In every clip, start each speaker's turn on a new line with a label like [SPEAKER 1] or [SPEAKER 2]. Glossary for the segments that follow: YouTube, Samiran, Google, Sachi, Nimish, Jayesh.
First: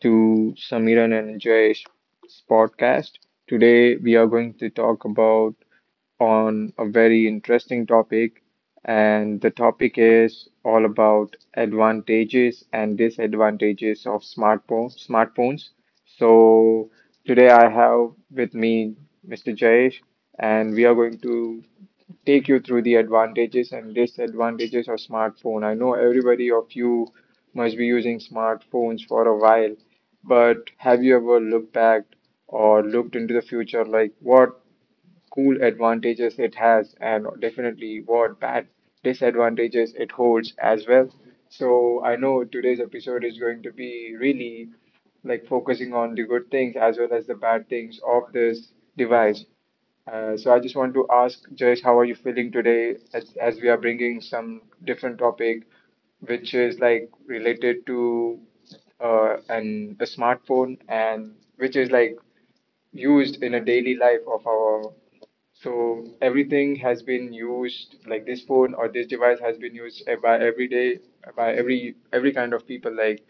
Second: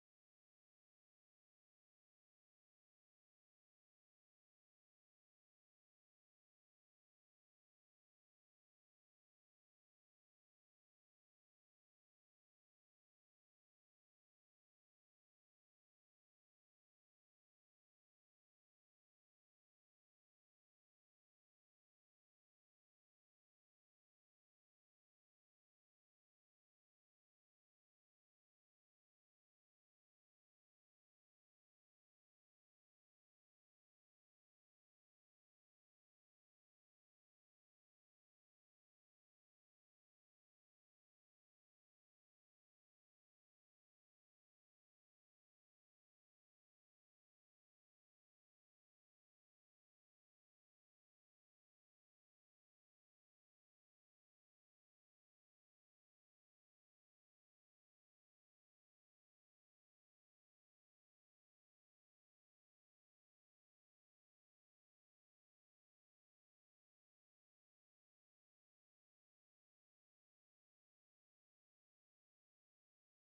[SPEAKER 1] to Samiran and Jay's podcast. Today, we are going to talk about on a very interesting topic, and the topic is all about advantages and disadvantages of smartphones. So today, I have with me Mr. Jayesh, and we are going to take you through the advantages and disadvantages of smartphone. I know everybody of you must be using smartphones for a while, but have you ever looked back or looked into the future like what cool advantages it has and definitely what bad disadvantages it holds as well. So I know today's episode is going to be really like focusing on the good things as well as the bad things of this device. So I just want to ask Jayesh, how are you feeling today as we are bringing some different topic, which is like related to an a smartphone and which is like used in a daily life of our. So everything has been used, like this phone or this device has been used by every day, by every kind of people, like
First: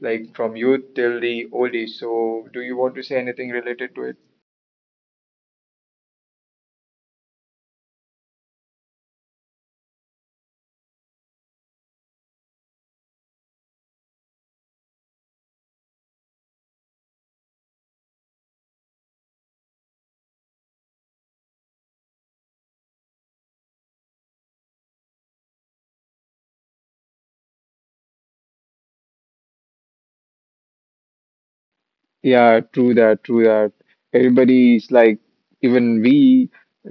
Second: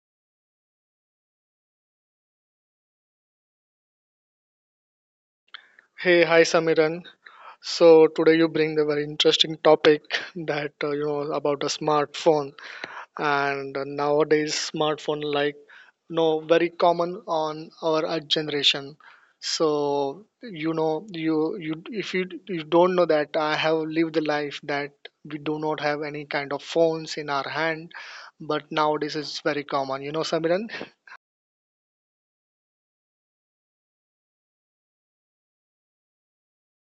[SPEAKER 1] like from youth till the old age. So do you want to say anything related to it?
[SPEAKER 2] Hey, hi Samiran. So today you bring the very interesting topic that you know about the smartphone and nowadays smartphone like no very common on our generation. So you know you, if you don't know that I have lived the life that we do not have any kind of phones in our hand, but nowadays it's very common. You know, Samiran.
[SPEAKER 1] Yeah, true that, true that. Everybody's like, even we,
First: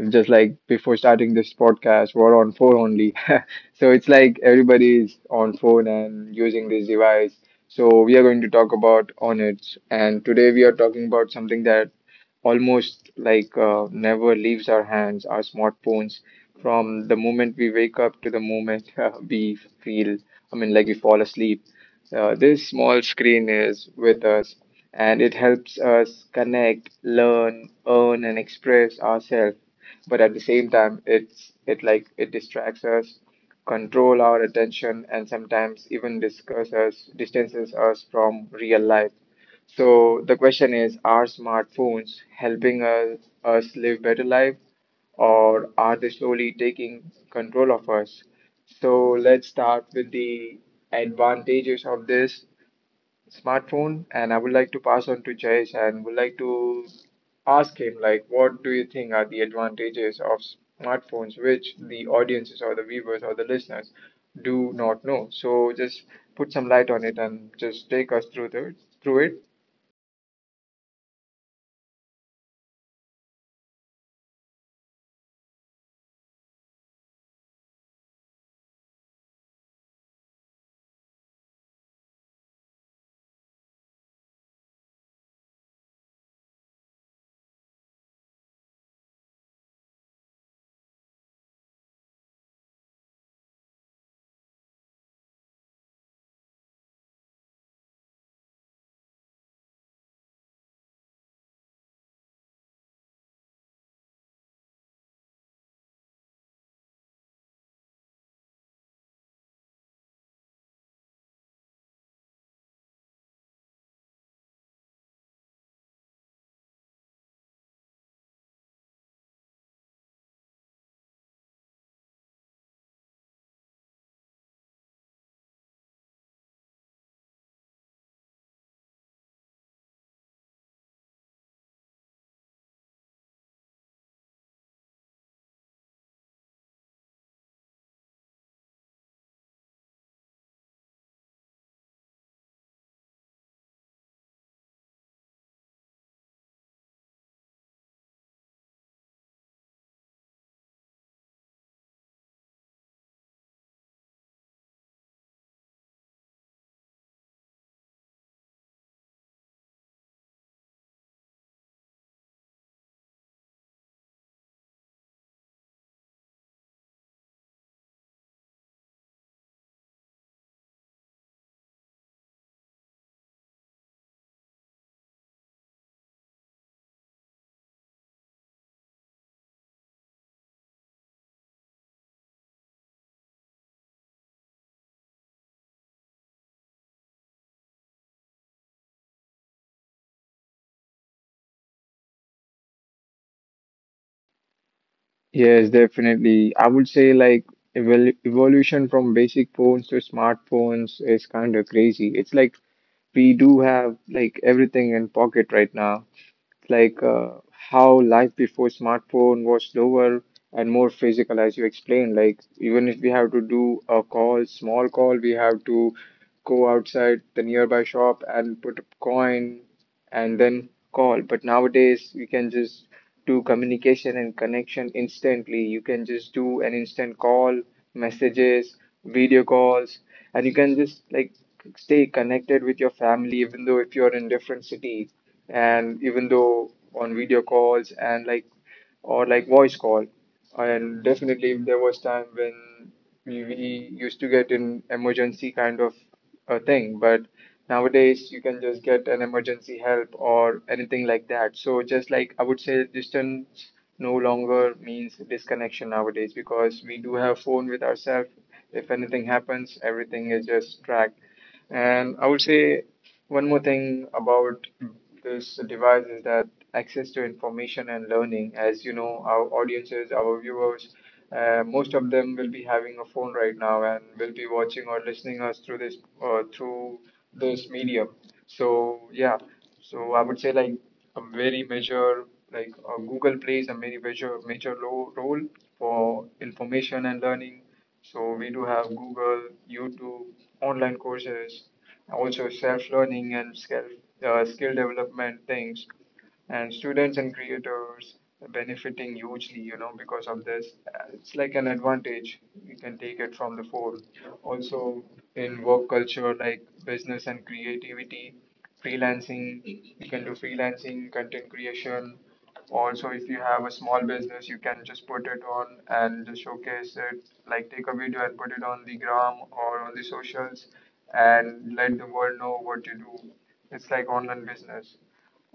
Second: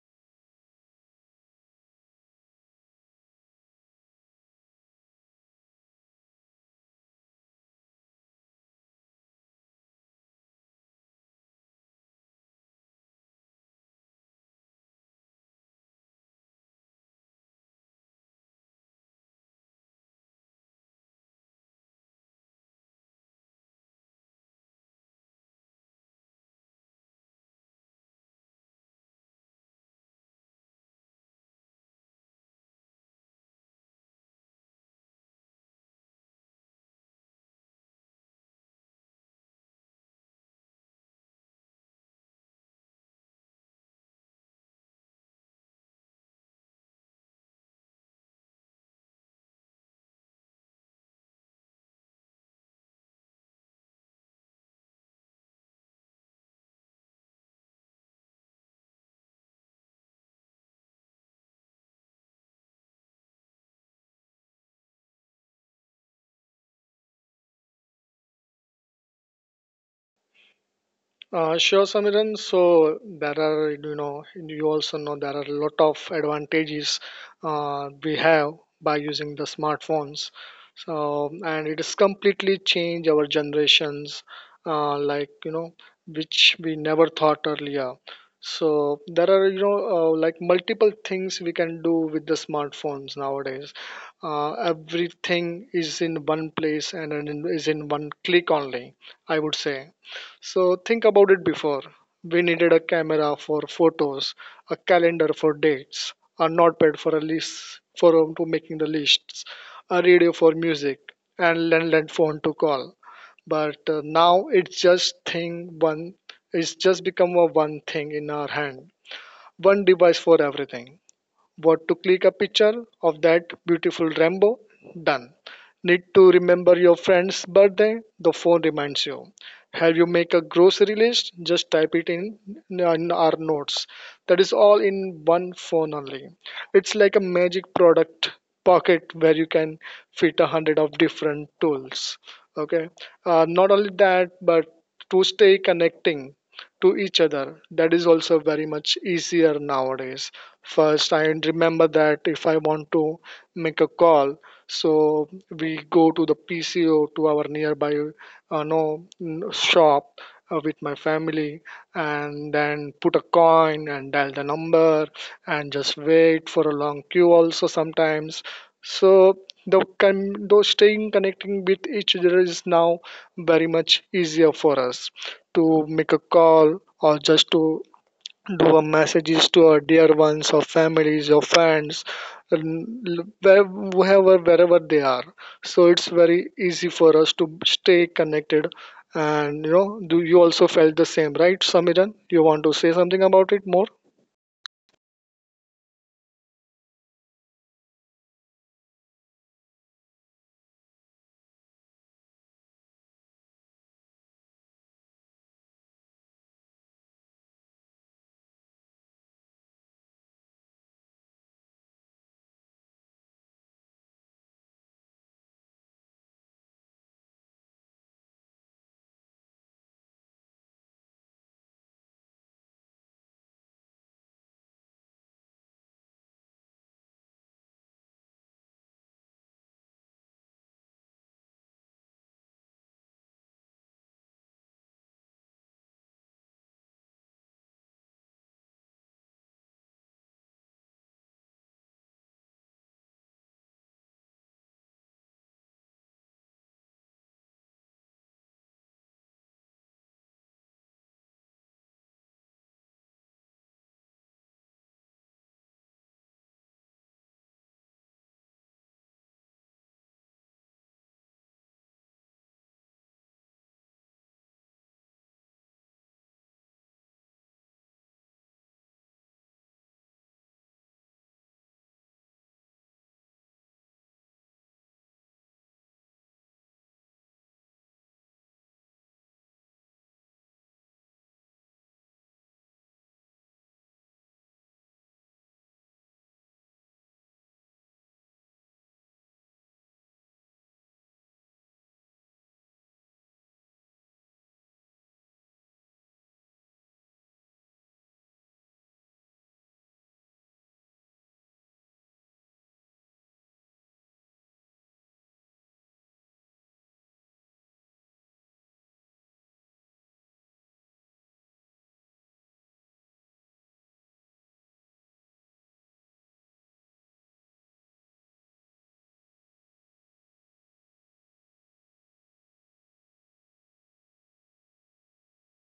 [SPEAKER 1] just like before starting this podcast, we're on phone only. So it's like everybody's on phone and using this device. So we are going to talk about on it. And today we are talking about something that almost like never leaves our hands, our smartphones, from the moment we wake up to the moment we feel, I mean, like we fall asleep. This small screen is with us and it helps us connect, learn, earn, and express ourselves. But at the same time, it like it distracts us, control our attention, and sometimes even distances us from real life. So the question is, are smartphones helping us live better life or are they slowly taking control of us? So let's start with the advantages of this smartphone and I would like to pass on to Jayesh and would like to ask him like what do you think are the advantages of smartphones which the audiences or the viewers or the listeners do not know. So just put some light on it and just take us through the through it.
[SPEAKER 2] Sure, Samiran. So there are, you know, you also know there are a lot of advantages we have by using the smartphones. So and it has completely changed our generations, like you know, which we never thought earlier. So there are, you know, like multiple things we can do with the smartphones nowadays. Everything is in one place and is in one click only. I would say. So think about it before. We needed a camera for photos, a calendar for dates, a notepad for a list for to making the lists, a radio for music, and landline phone to call. But now it's just thing one. It's just become a one thing in our hand, one device for everything. What to click a picture of that beautiful rainbow? Done. Need to remember your friend's birthday? The phone reminds you. Have you make a grocery list? Just type it in our notes. That is all in one phone only. It's like a magic product pocket where you can fit a hundred of different tools. Okay. Not only that, but to stay connecting to each other. That is also very much easier nowadays. First, I remember that if I want to make a call, so we go to the PCO to our nearby no n- shop with my family, and then put a coin and dial the number and just wait for a long queue also sometimes. So the though staying connecting with each other is now very much easier for us to make a call or just to do a messages to our dear ones or families or friends, and whoever wherever they are. So it's very easy for us to stay connected. And you know, do you also felt the same, right, Samiran? You want to say something about it more?
[SPEAKER 1] Yes, definitely. I would say like evolution from basic phones to smartphones is kind of crazy. It's like we do have like everything in pocket right now like how life before smartphone was slower and more physical, as you explained. Like even if we have to do a call, small call, we have to go outside the nearby shop and put a coin and then call. But nowadays, we can just do communication and connection instantly. You can just do an instant call, messages, video calls, and you can just like stay connected with your family, even though if you're in different cities and even though on video calls and like or like voice call and definitely there was time when we used to get an emergency kind of a thing but nowadays you can just get an emergency help or anything like that. So just like I would say distance no longer means disconnection nowadays because we do have phone with ourselves. If anything happens, everything is just tracked. And I would say one more thing about this device is that access to information and learning. As you know, our audiences, our viewers, most of them will be having a phone right now and will be watching or listening us through uh, through this medium. So yeah, so I would say like a very major like Google plays a very major role for information and learning. So we do have Google, YouTube, online courses, also self-learning and skill development things. And students and creators are benefiting hugely, you know, because of this. It's like an advantage. You can take it from the phone also in work culture like business and creativity, freelancing. You can do freelancing, content creation. Also, if you have a small business, you can just put it on and just showcase it, like take a video and put it on the gram or on the socials and let the world know what you do. It's like online business.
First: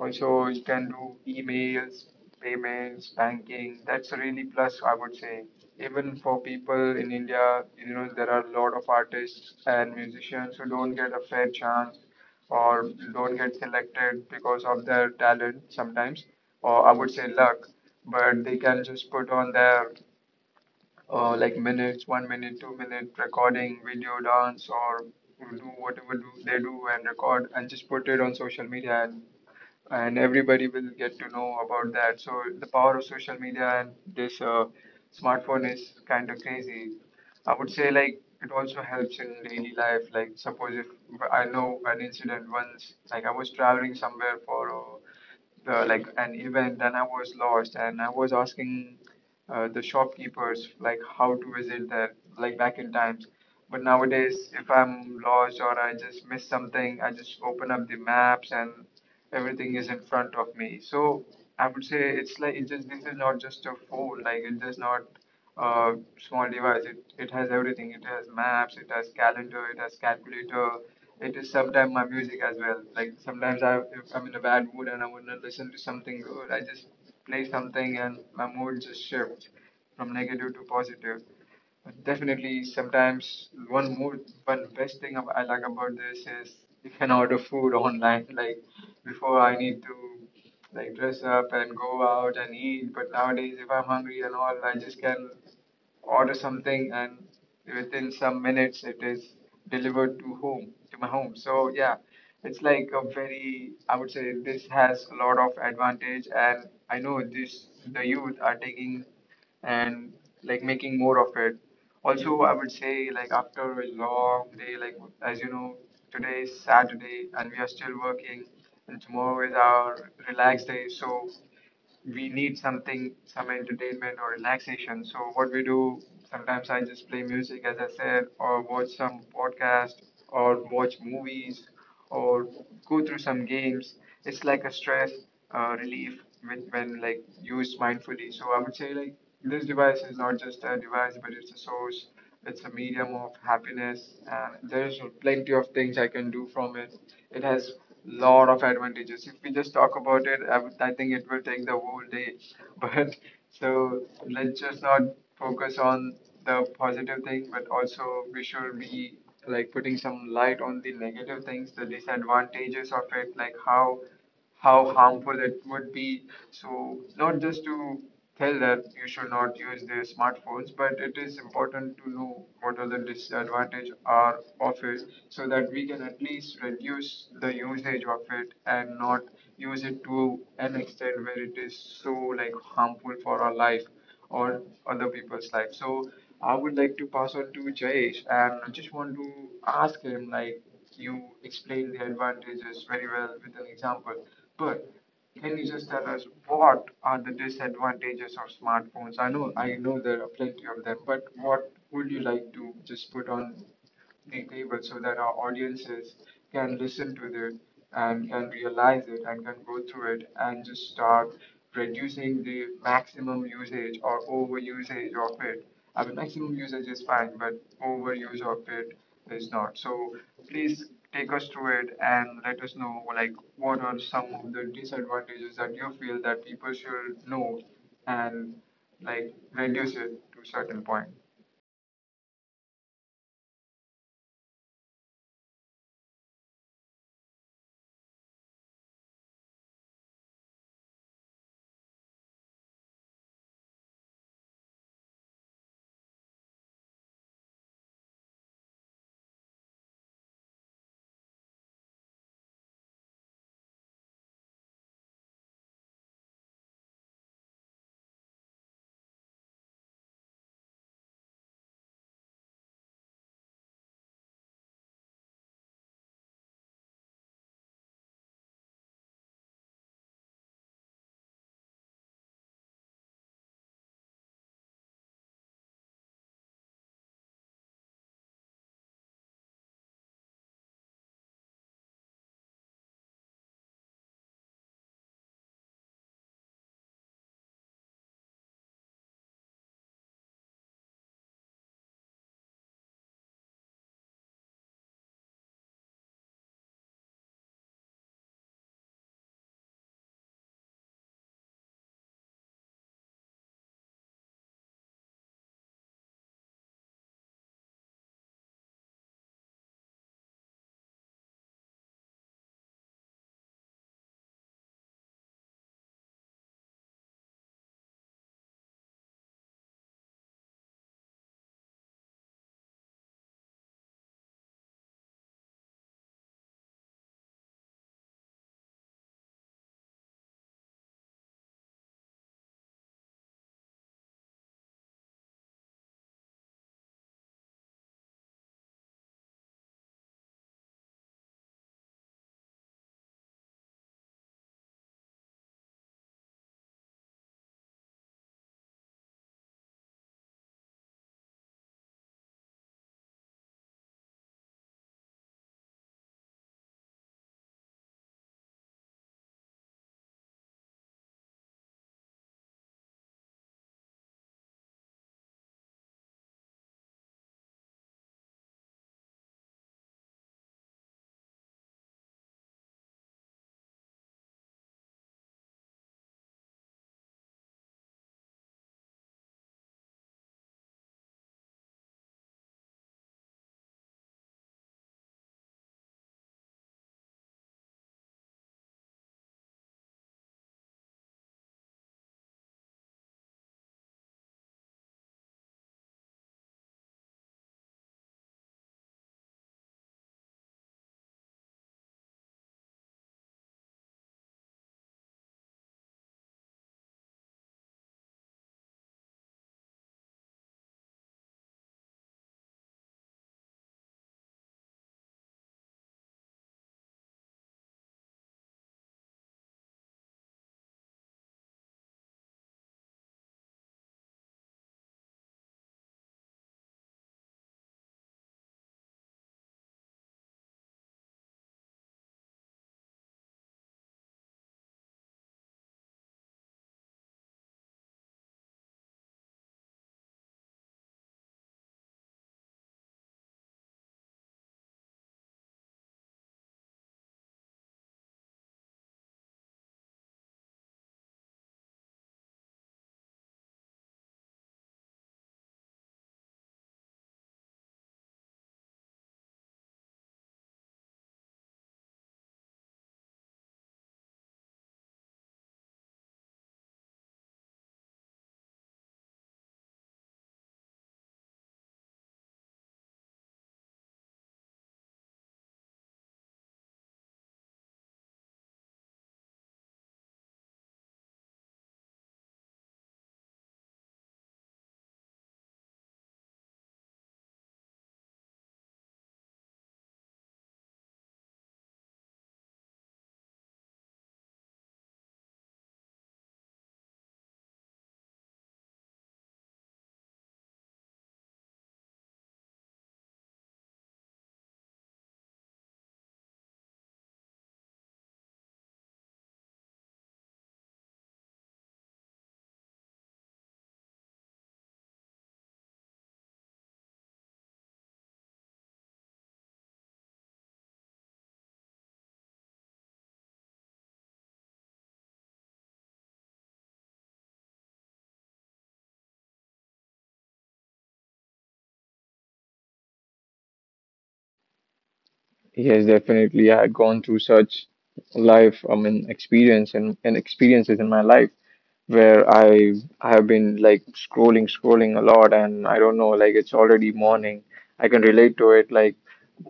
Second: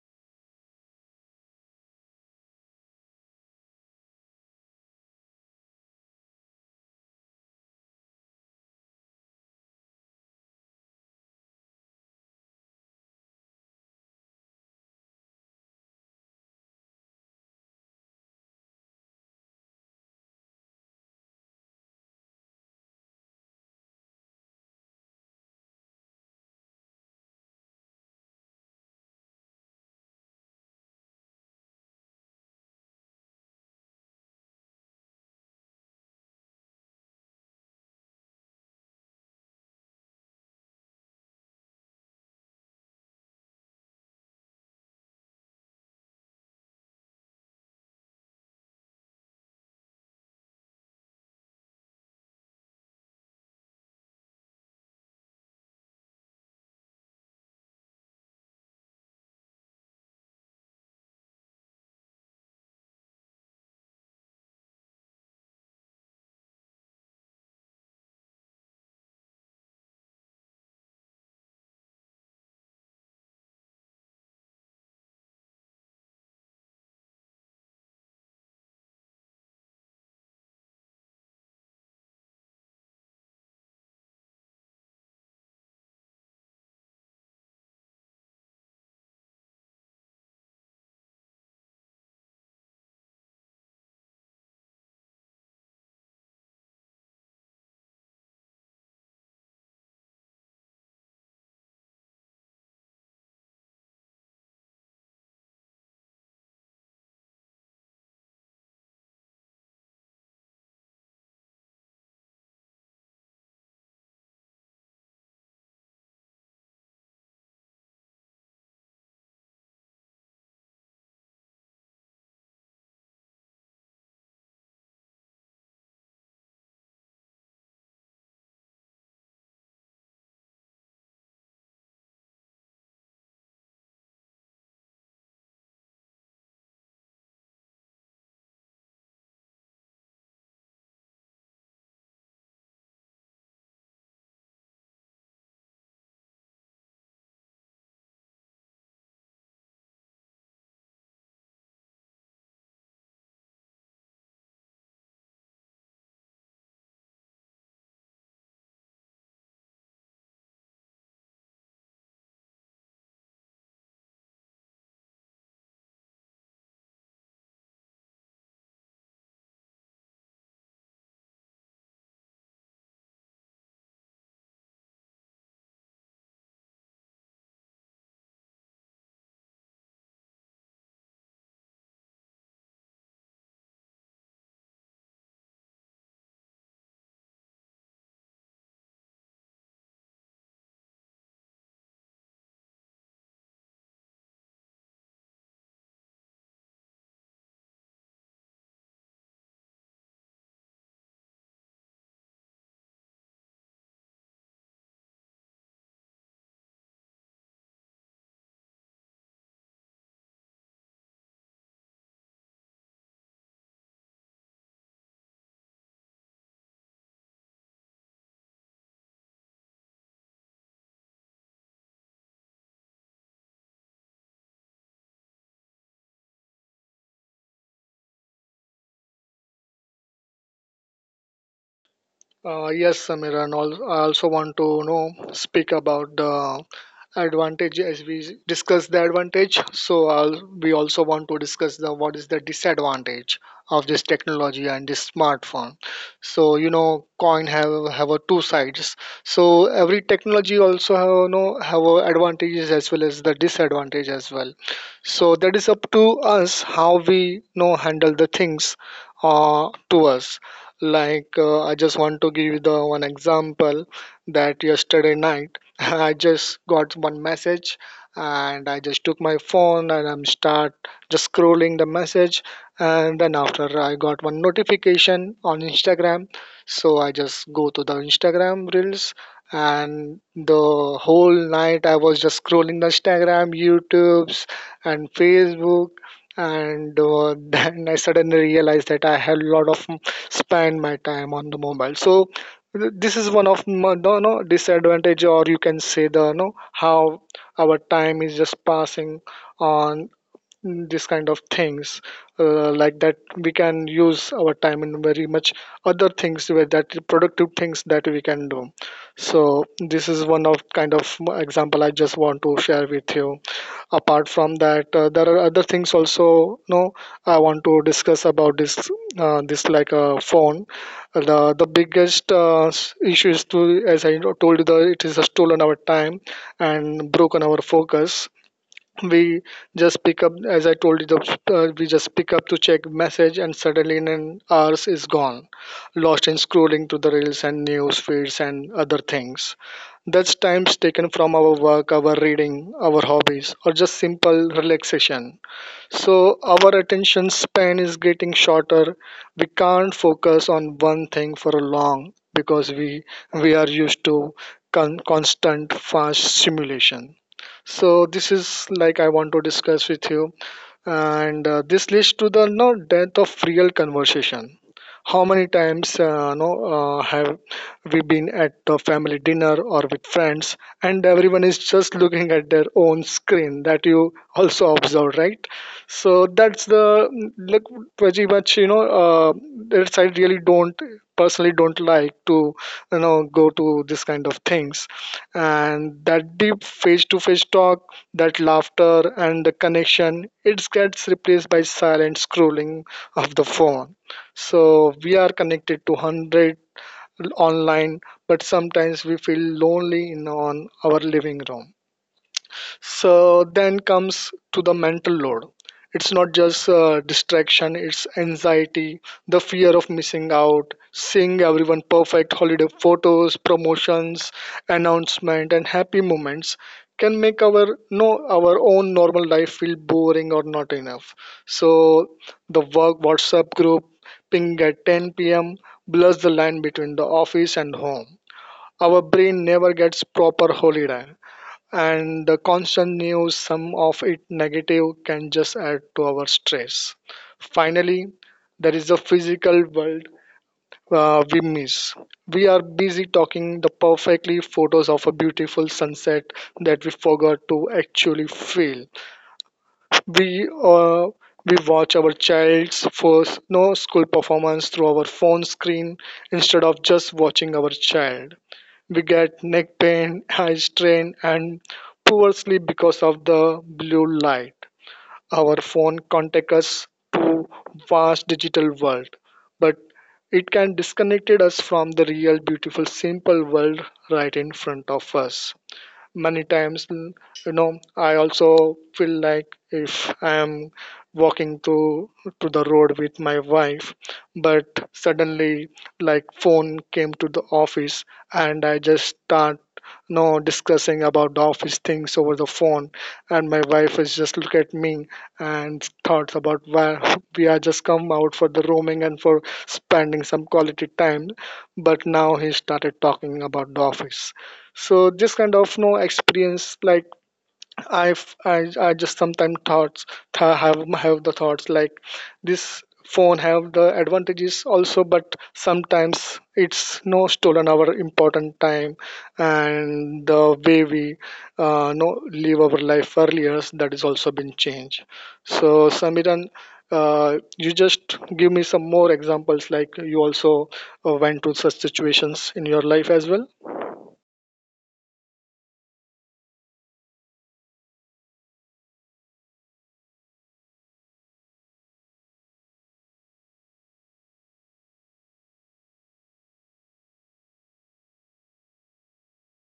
[SPEAKER 1] Also, you can do emails, payments, banking. That's a really plus, I would say. Even for people in India, you know, there are a lot of artists and musicians who don't get a fair chance or don't get selected because of their talent sometimes, or I would say luck. But they can just put on their like minutes, 1 minute, 2 minute recording, video dance, or do whatever do they do and record and just put it on social media and everybody will get to know about that. So the power of social media and this smartphone is kind of crazy. I would say like it also helps in daily life. Like suppose if I know an incident once, like I was traveling somewhere for like an event and I was lost and I was asking the shopkeepers like how to visit there like back in times. But nowadays, if I'm lost or I just miss something, I just open up the maps and everything is in front of me. So I would say it's like it's just this is not just a phone, like it's just not a small device. It has everything. It has maps, it has calendar, it has calculator. It is sometimes my music as well. Like sometimes I, if I'm in a bad mood and I want to listen to something good, I just play something and my mood just shifts from negative to positive. Definitely, sometimes one best thing I like about this is you can order food online. Like before, I need to like dress up and go out and eat. But nowadays, if I'm hungry and all, I just can order something and within some minutes it is delivered to home to my home. So yeah, it's like a very, I would say, this has a lot of advantage and I know this the youth are taking and like making more of it. Also I would say like after a long day, like as you know, today is Saturday and we are still working and tomorrow is our relaxed day. So we need something, some entertainment or relaxation. So what we do, sometimes I just play music, as I said, or watch some podcast, or watch movies, or go through some games. It's like a stress relief when like used mindfully. So I would say like this device is not just a device, but it's a source. It's a medium of happiness. And there's plenty of things I can do from it. It has lot of advantages. If we just talk about it, I think it will take the whole day. But so let's just not focus on the positive thing, but also we should be like putting some light on the negative things, the disadvantages of it, like how harmful it would be. So, not just to tell that you should not use the smartphones, but it is important to know what are the disadvantages are of it, so that we can at least reduce the usage of it and not use it to an extent where it is so like harmful for our life or other people's life. So I would like to pass on to Jayesh and I just want to ask him like you explained the advantages very well with an example, but can you just tell us what are the disadvantages of smartphones? I know there are plenty of them, but what would you like to just put on the table so that our audiences can listen to it and can realize it and can go through it and just start reducing the maximum usage or over usage of it. I mean, maximum usage is fine, but overuse of it is not. So please take us through it and let us know, like, what are some of the disadvantages that you feel that people should know and like reduce it to a certain point.
[SPEAKER 2] Yes, Samir, and I also want to you know speak about the advantage as we discuss the advantage. So I'll, we also want to discuss the what is the disadvantage of this technology and this smartphone. So you know, coin have a two sides. So every technology also have you know have a advantages as well as the disadvantage as well. So that is up to us how we you know handle the things to us. Like, I just want to give the one example that yesterday night I just got one message, and I just took my phone and I'm start just scrolling the message. And then after, I got one notification on Instagram, so I just go to the Instagram reels, and the whole night I was just scrolling the Instagram, YouTube's and Facebook and then I suddenly realized that I had a lot of spend my time on the mobile. So this is one of my no, no disadvantage, or you can say the no how our time is just passing on this kind of things. Like that we can use our time in very much other things where that productive things that we can do. So this is one of kind of example I just want to share with you. Apart from that, there are other things also, no. I want to discuss about this, this like a phone. The biggest issue is to, as I told you the, it is stolen our time and broken our focus. We just pick up, as I told you the, we just pick up to check message and suddenly in an hours is gone, lost in scrolling to the reels and news feeds and other things. That's times taken from our work, our reading, our hobbies, or just simple relaxation. So our attention span is getting shorter. We can't focus on one thing for a long, because we are used to constant fast stimulation. So this is like I want to discuss with you, and this leads to the no death of real conversation. How many times no have we been at the family dinner or with friends, and everyone is just looking at their own screen, that you also observe, right? So that's the look pretty much you know that's I really don't personally don't like to you know go to this kind of things. And that deep face to face talk, that laughter and the connection, it gets replaced by silent scrolling of the phone. So we are connected to 100 online, but sometimes we feel lonely in on our living room. So then comes to the mental load. It's not just distraction, it's anxiety, the fear of missing out, seeing everyone perfect, holiday photos, promotions, announcement, and happy moments can make our no our own normal life feel boring or not enough. So the work WhatsApp group ping at 10 p.m. blurs the line between the office and home. Our brain never gets proper holiday, and the constant news, some of it negative, can just add to our stress. Finally, there is the physical world we miss. We are busy talking the perfectly photos of a beautiful sunset that we forgot to actually feel. We uh, we watch our child's first no school performance through our phone screen instead of just watching our child. We get neck pain, eye strain, and poor sleep because of the blue light. Our phone connects us to vast digital world, but it can disconnect us from the real, beautiful, simple world right in front of us many times. You know, I also feel like if I am walking to the road with my wife, but suddenly like phone came to the office and I just start you know discussing about the office things over the phone, and my wife is just look at me and thoughts about why we are just come out for the roaming and for spending some quality time, but now he started talking about the office. So this kind of no experience, like I just sometimes thoughts have the thoughts like this phone have the advantages also, but sometimes it's no stolen our important time, and the way we no live our life earlier, that is also been changed. So Samiran, you just give me some more examples, like you also went to such situations in your life as well?
[SPEAKER 1] Yes, definitely. I had gone through such life, I mean, experience and experiences in my life where I have been like scrolling a lot, and I don't know, like it's already morning. I can relate to it. Like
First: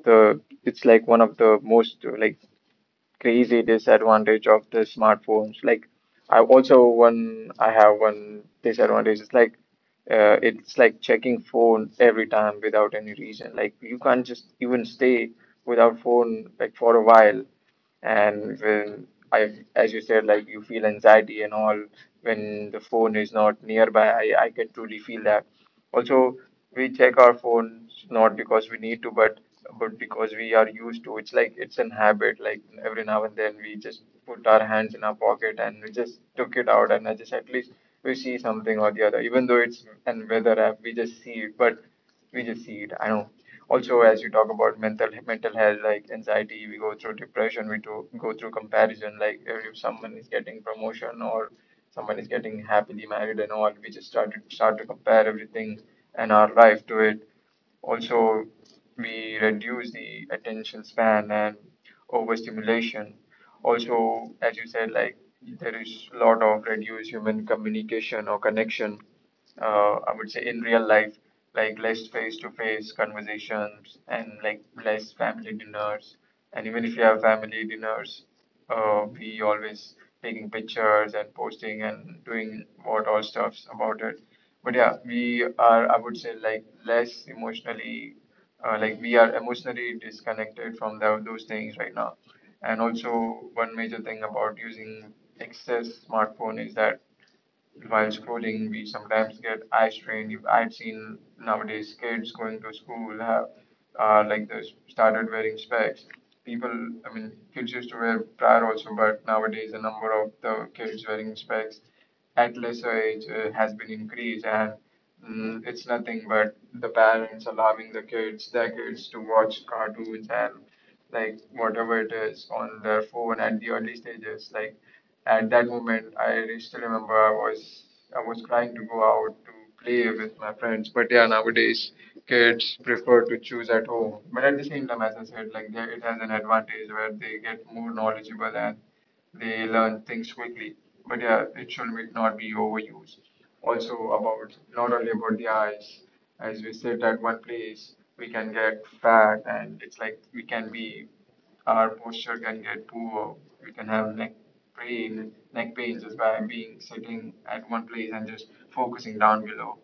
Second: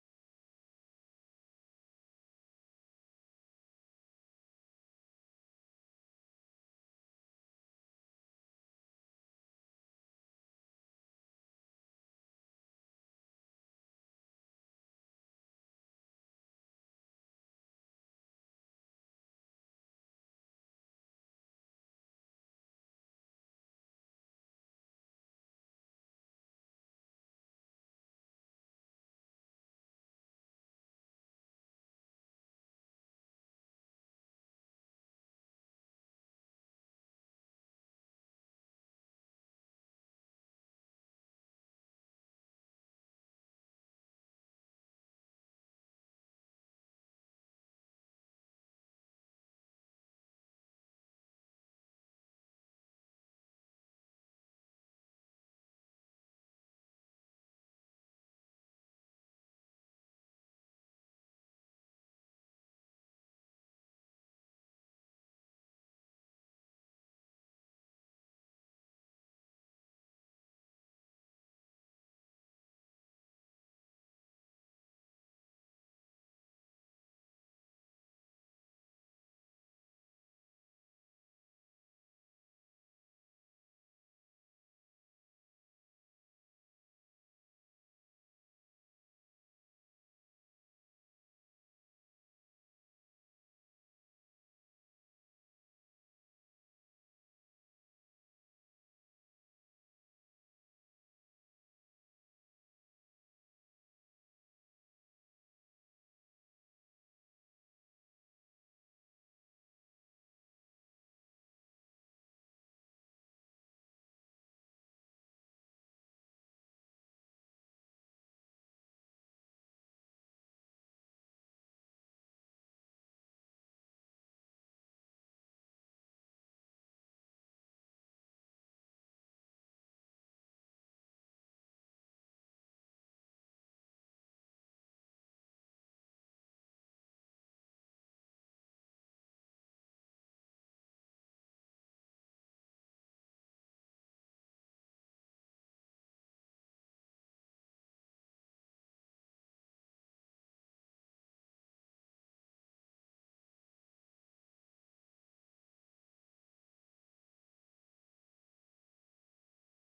[SPEAKER 1] the it's like one of the most like crazy disadvantage of the smartphones. Like I also one I have one disadvantage. It's like checking phone every time without any reason. Like you can't just even stay without phone like for a while. And when I, as you said, like you feel anxiety and all when the phone is not nearby. I can truly feel that. Also, we check our phones not because we need to but because we are used to It's like it's an habit, like every now and then we just put our hands in our pocket and we just took it out and I just at least we see something or the other, even though it's an weather app we just see it but we just see it. I know. Also, as you talk about mental health, like anxiety, we go through depression. We do, go through comparison, like if someone is getting promotion or someone is getting happily married and all, we just start to compare everything and our life to it. Also, we reduce the attention span and overstimulation. Also, as you said, like there is a lot of reduced human communication or connection. I would say in real life, like less face-to-face conversations and like less family dinners. And even if you have family dinners, we always taking pictures and posting and doing what all stuffs about it. But yeah, we are, I would say, like less emotionally, like we are emotionally disconnected from the, those things right now. And also, one major thing about using excess smartphone is that while scrolling, we sometimes get eye strain. If I've seen nowadays kids going to school have like this started wearing specs. People, I mean, kids used to wear prior also, but nowadays the number of the kids wearing specs at lesser age has been increased, and it's nothing but the parents allowing the kids, their kids, to watch cartoons and like whatever it is on their phone at the early stages. Like at that moment, I still remember I was crying to go out to play with my friends. But yeah, nowadays kids prefer to choose at home. But at the same time, as I said, like it has an advantage where they get more knowledgeable and they learn things quickly. But yeah, it not be overused. Also about not only about the eyes, as we sit at one place, we can get fat and it's like we can be our posture can get poor, we can have neck brain, neck pain just by being sitting at one place and just focusing down below.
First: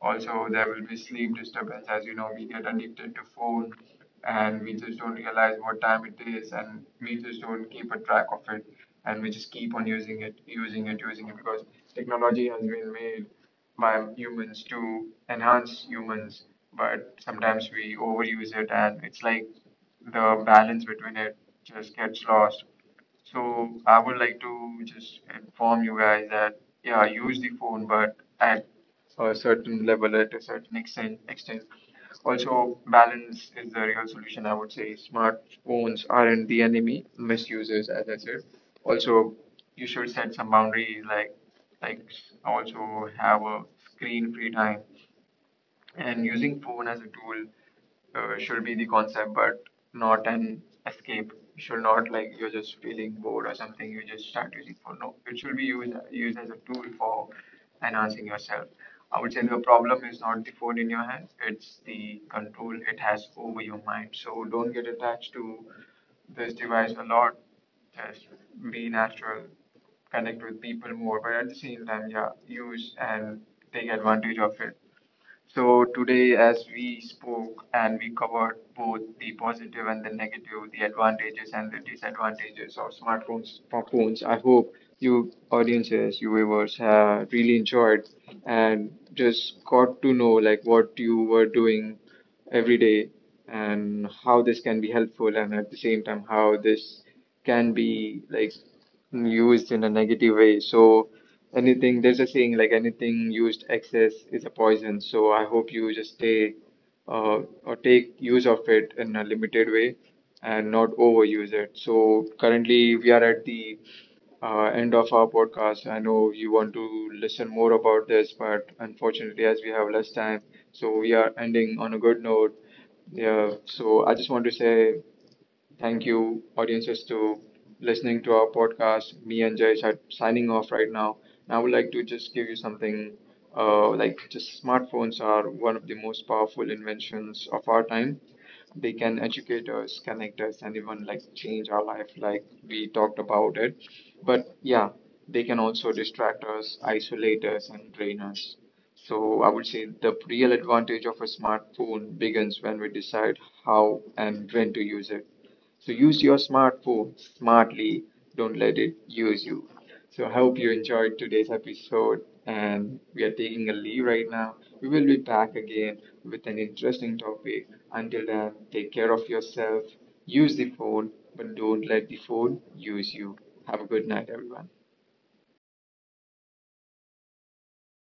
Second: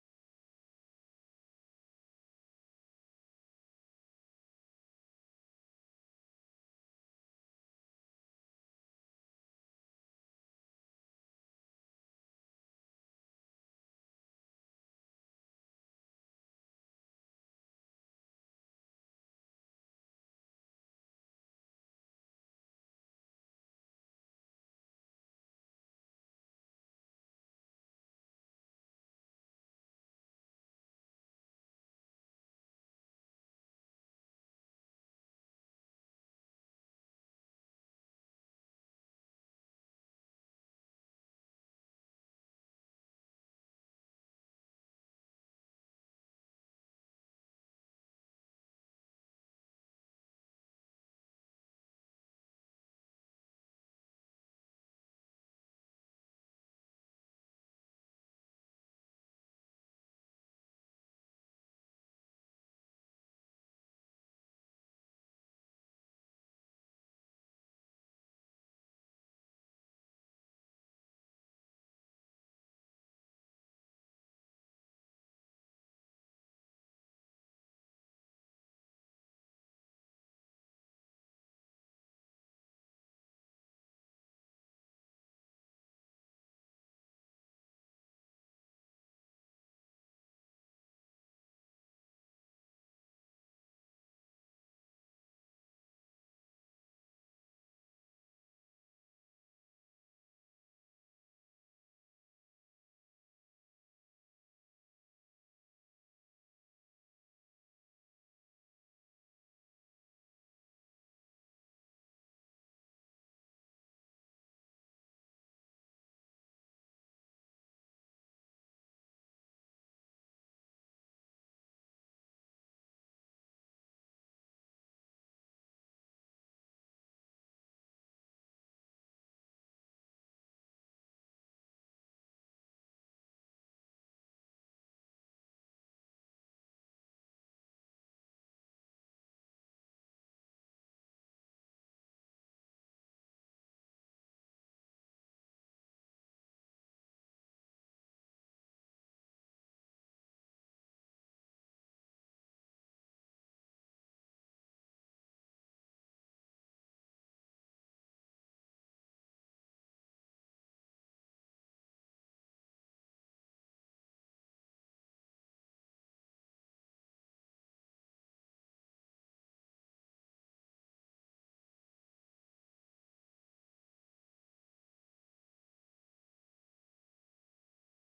[SPEAKER 1] Also, there will be sleep disturbance. As you know, we get addicted to phone and we just don't realize what time it is and we just don't keep a track of it and we just keep on using it because technology has been made by humans to enhance humans, but sometimes we overuse it and it's like the balance between it just gets lost. So I would like to just inform you guys that yeah, use the phone, but at a certain level, at a certain extent. Extent. Also, balance is the real solution. I would say smartphones aren't the enemy. Misusers, as I said. Also, you should set some boundaries, like also have a screen-free time, and using phone as a tool should be the concept, but not an escape. You should not like you're just feeling bored or something. You just start using phone. No, it should be used as a tool for enhancing yourself. I would say the problem is not the phone in your hands. It's the control it has over your mind. So don't get attached to this device a lot. Just be natural, connect with people more, but at the same time, yeah, use and take advantage of it. So today, as we spoke and we covered both the positive and the negative, the advantages and the disadvantages of smartphones, for phones, I hope you audiences, you viewers, have really enjoyed and just got to know like what you were doing every day and how this can be helpful, and at the same time, how this can be like used in a negative way. So anything, there's a saying like anything used excess is a poison. So I hope you just stay uh, or take use of it in a limited way and not overuse it. So currently we are at the end of our podcast. I know you want to listen more about this, but unfortunately, as we have less time, so we are ending on a good note. Yeah, so I just want to say. Thank you, audiences, to listening to our podcast. Me and Jayesh are signing off right now. And I would like to just give you something like just smartphones are one of the most powerful inventions of our time. They can educate us, connect us, and even like change our life, like we talked about it. But yeah, they can also distract us, isolate us, and drain us. So I would say the real advantage of a smartphone begins when we decide how and when to use it. So use your smartphone smartly. Don't let it use you. So I hope you enjoyed today's episode and we are taking a leave right now. We will be back again with an interesting topic. Until then, take care of yourself. Use the phone, but don't let the phone use you. Have a good night, everyone.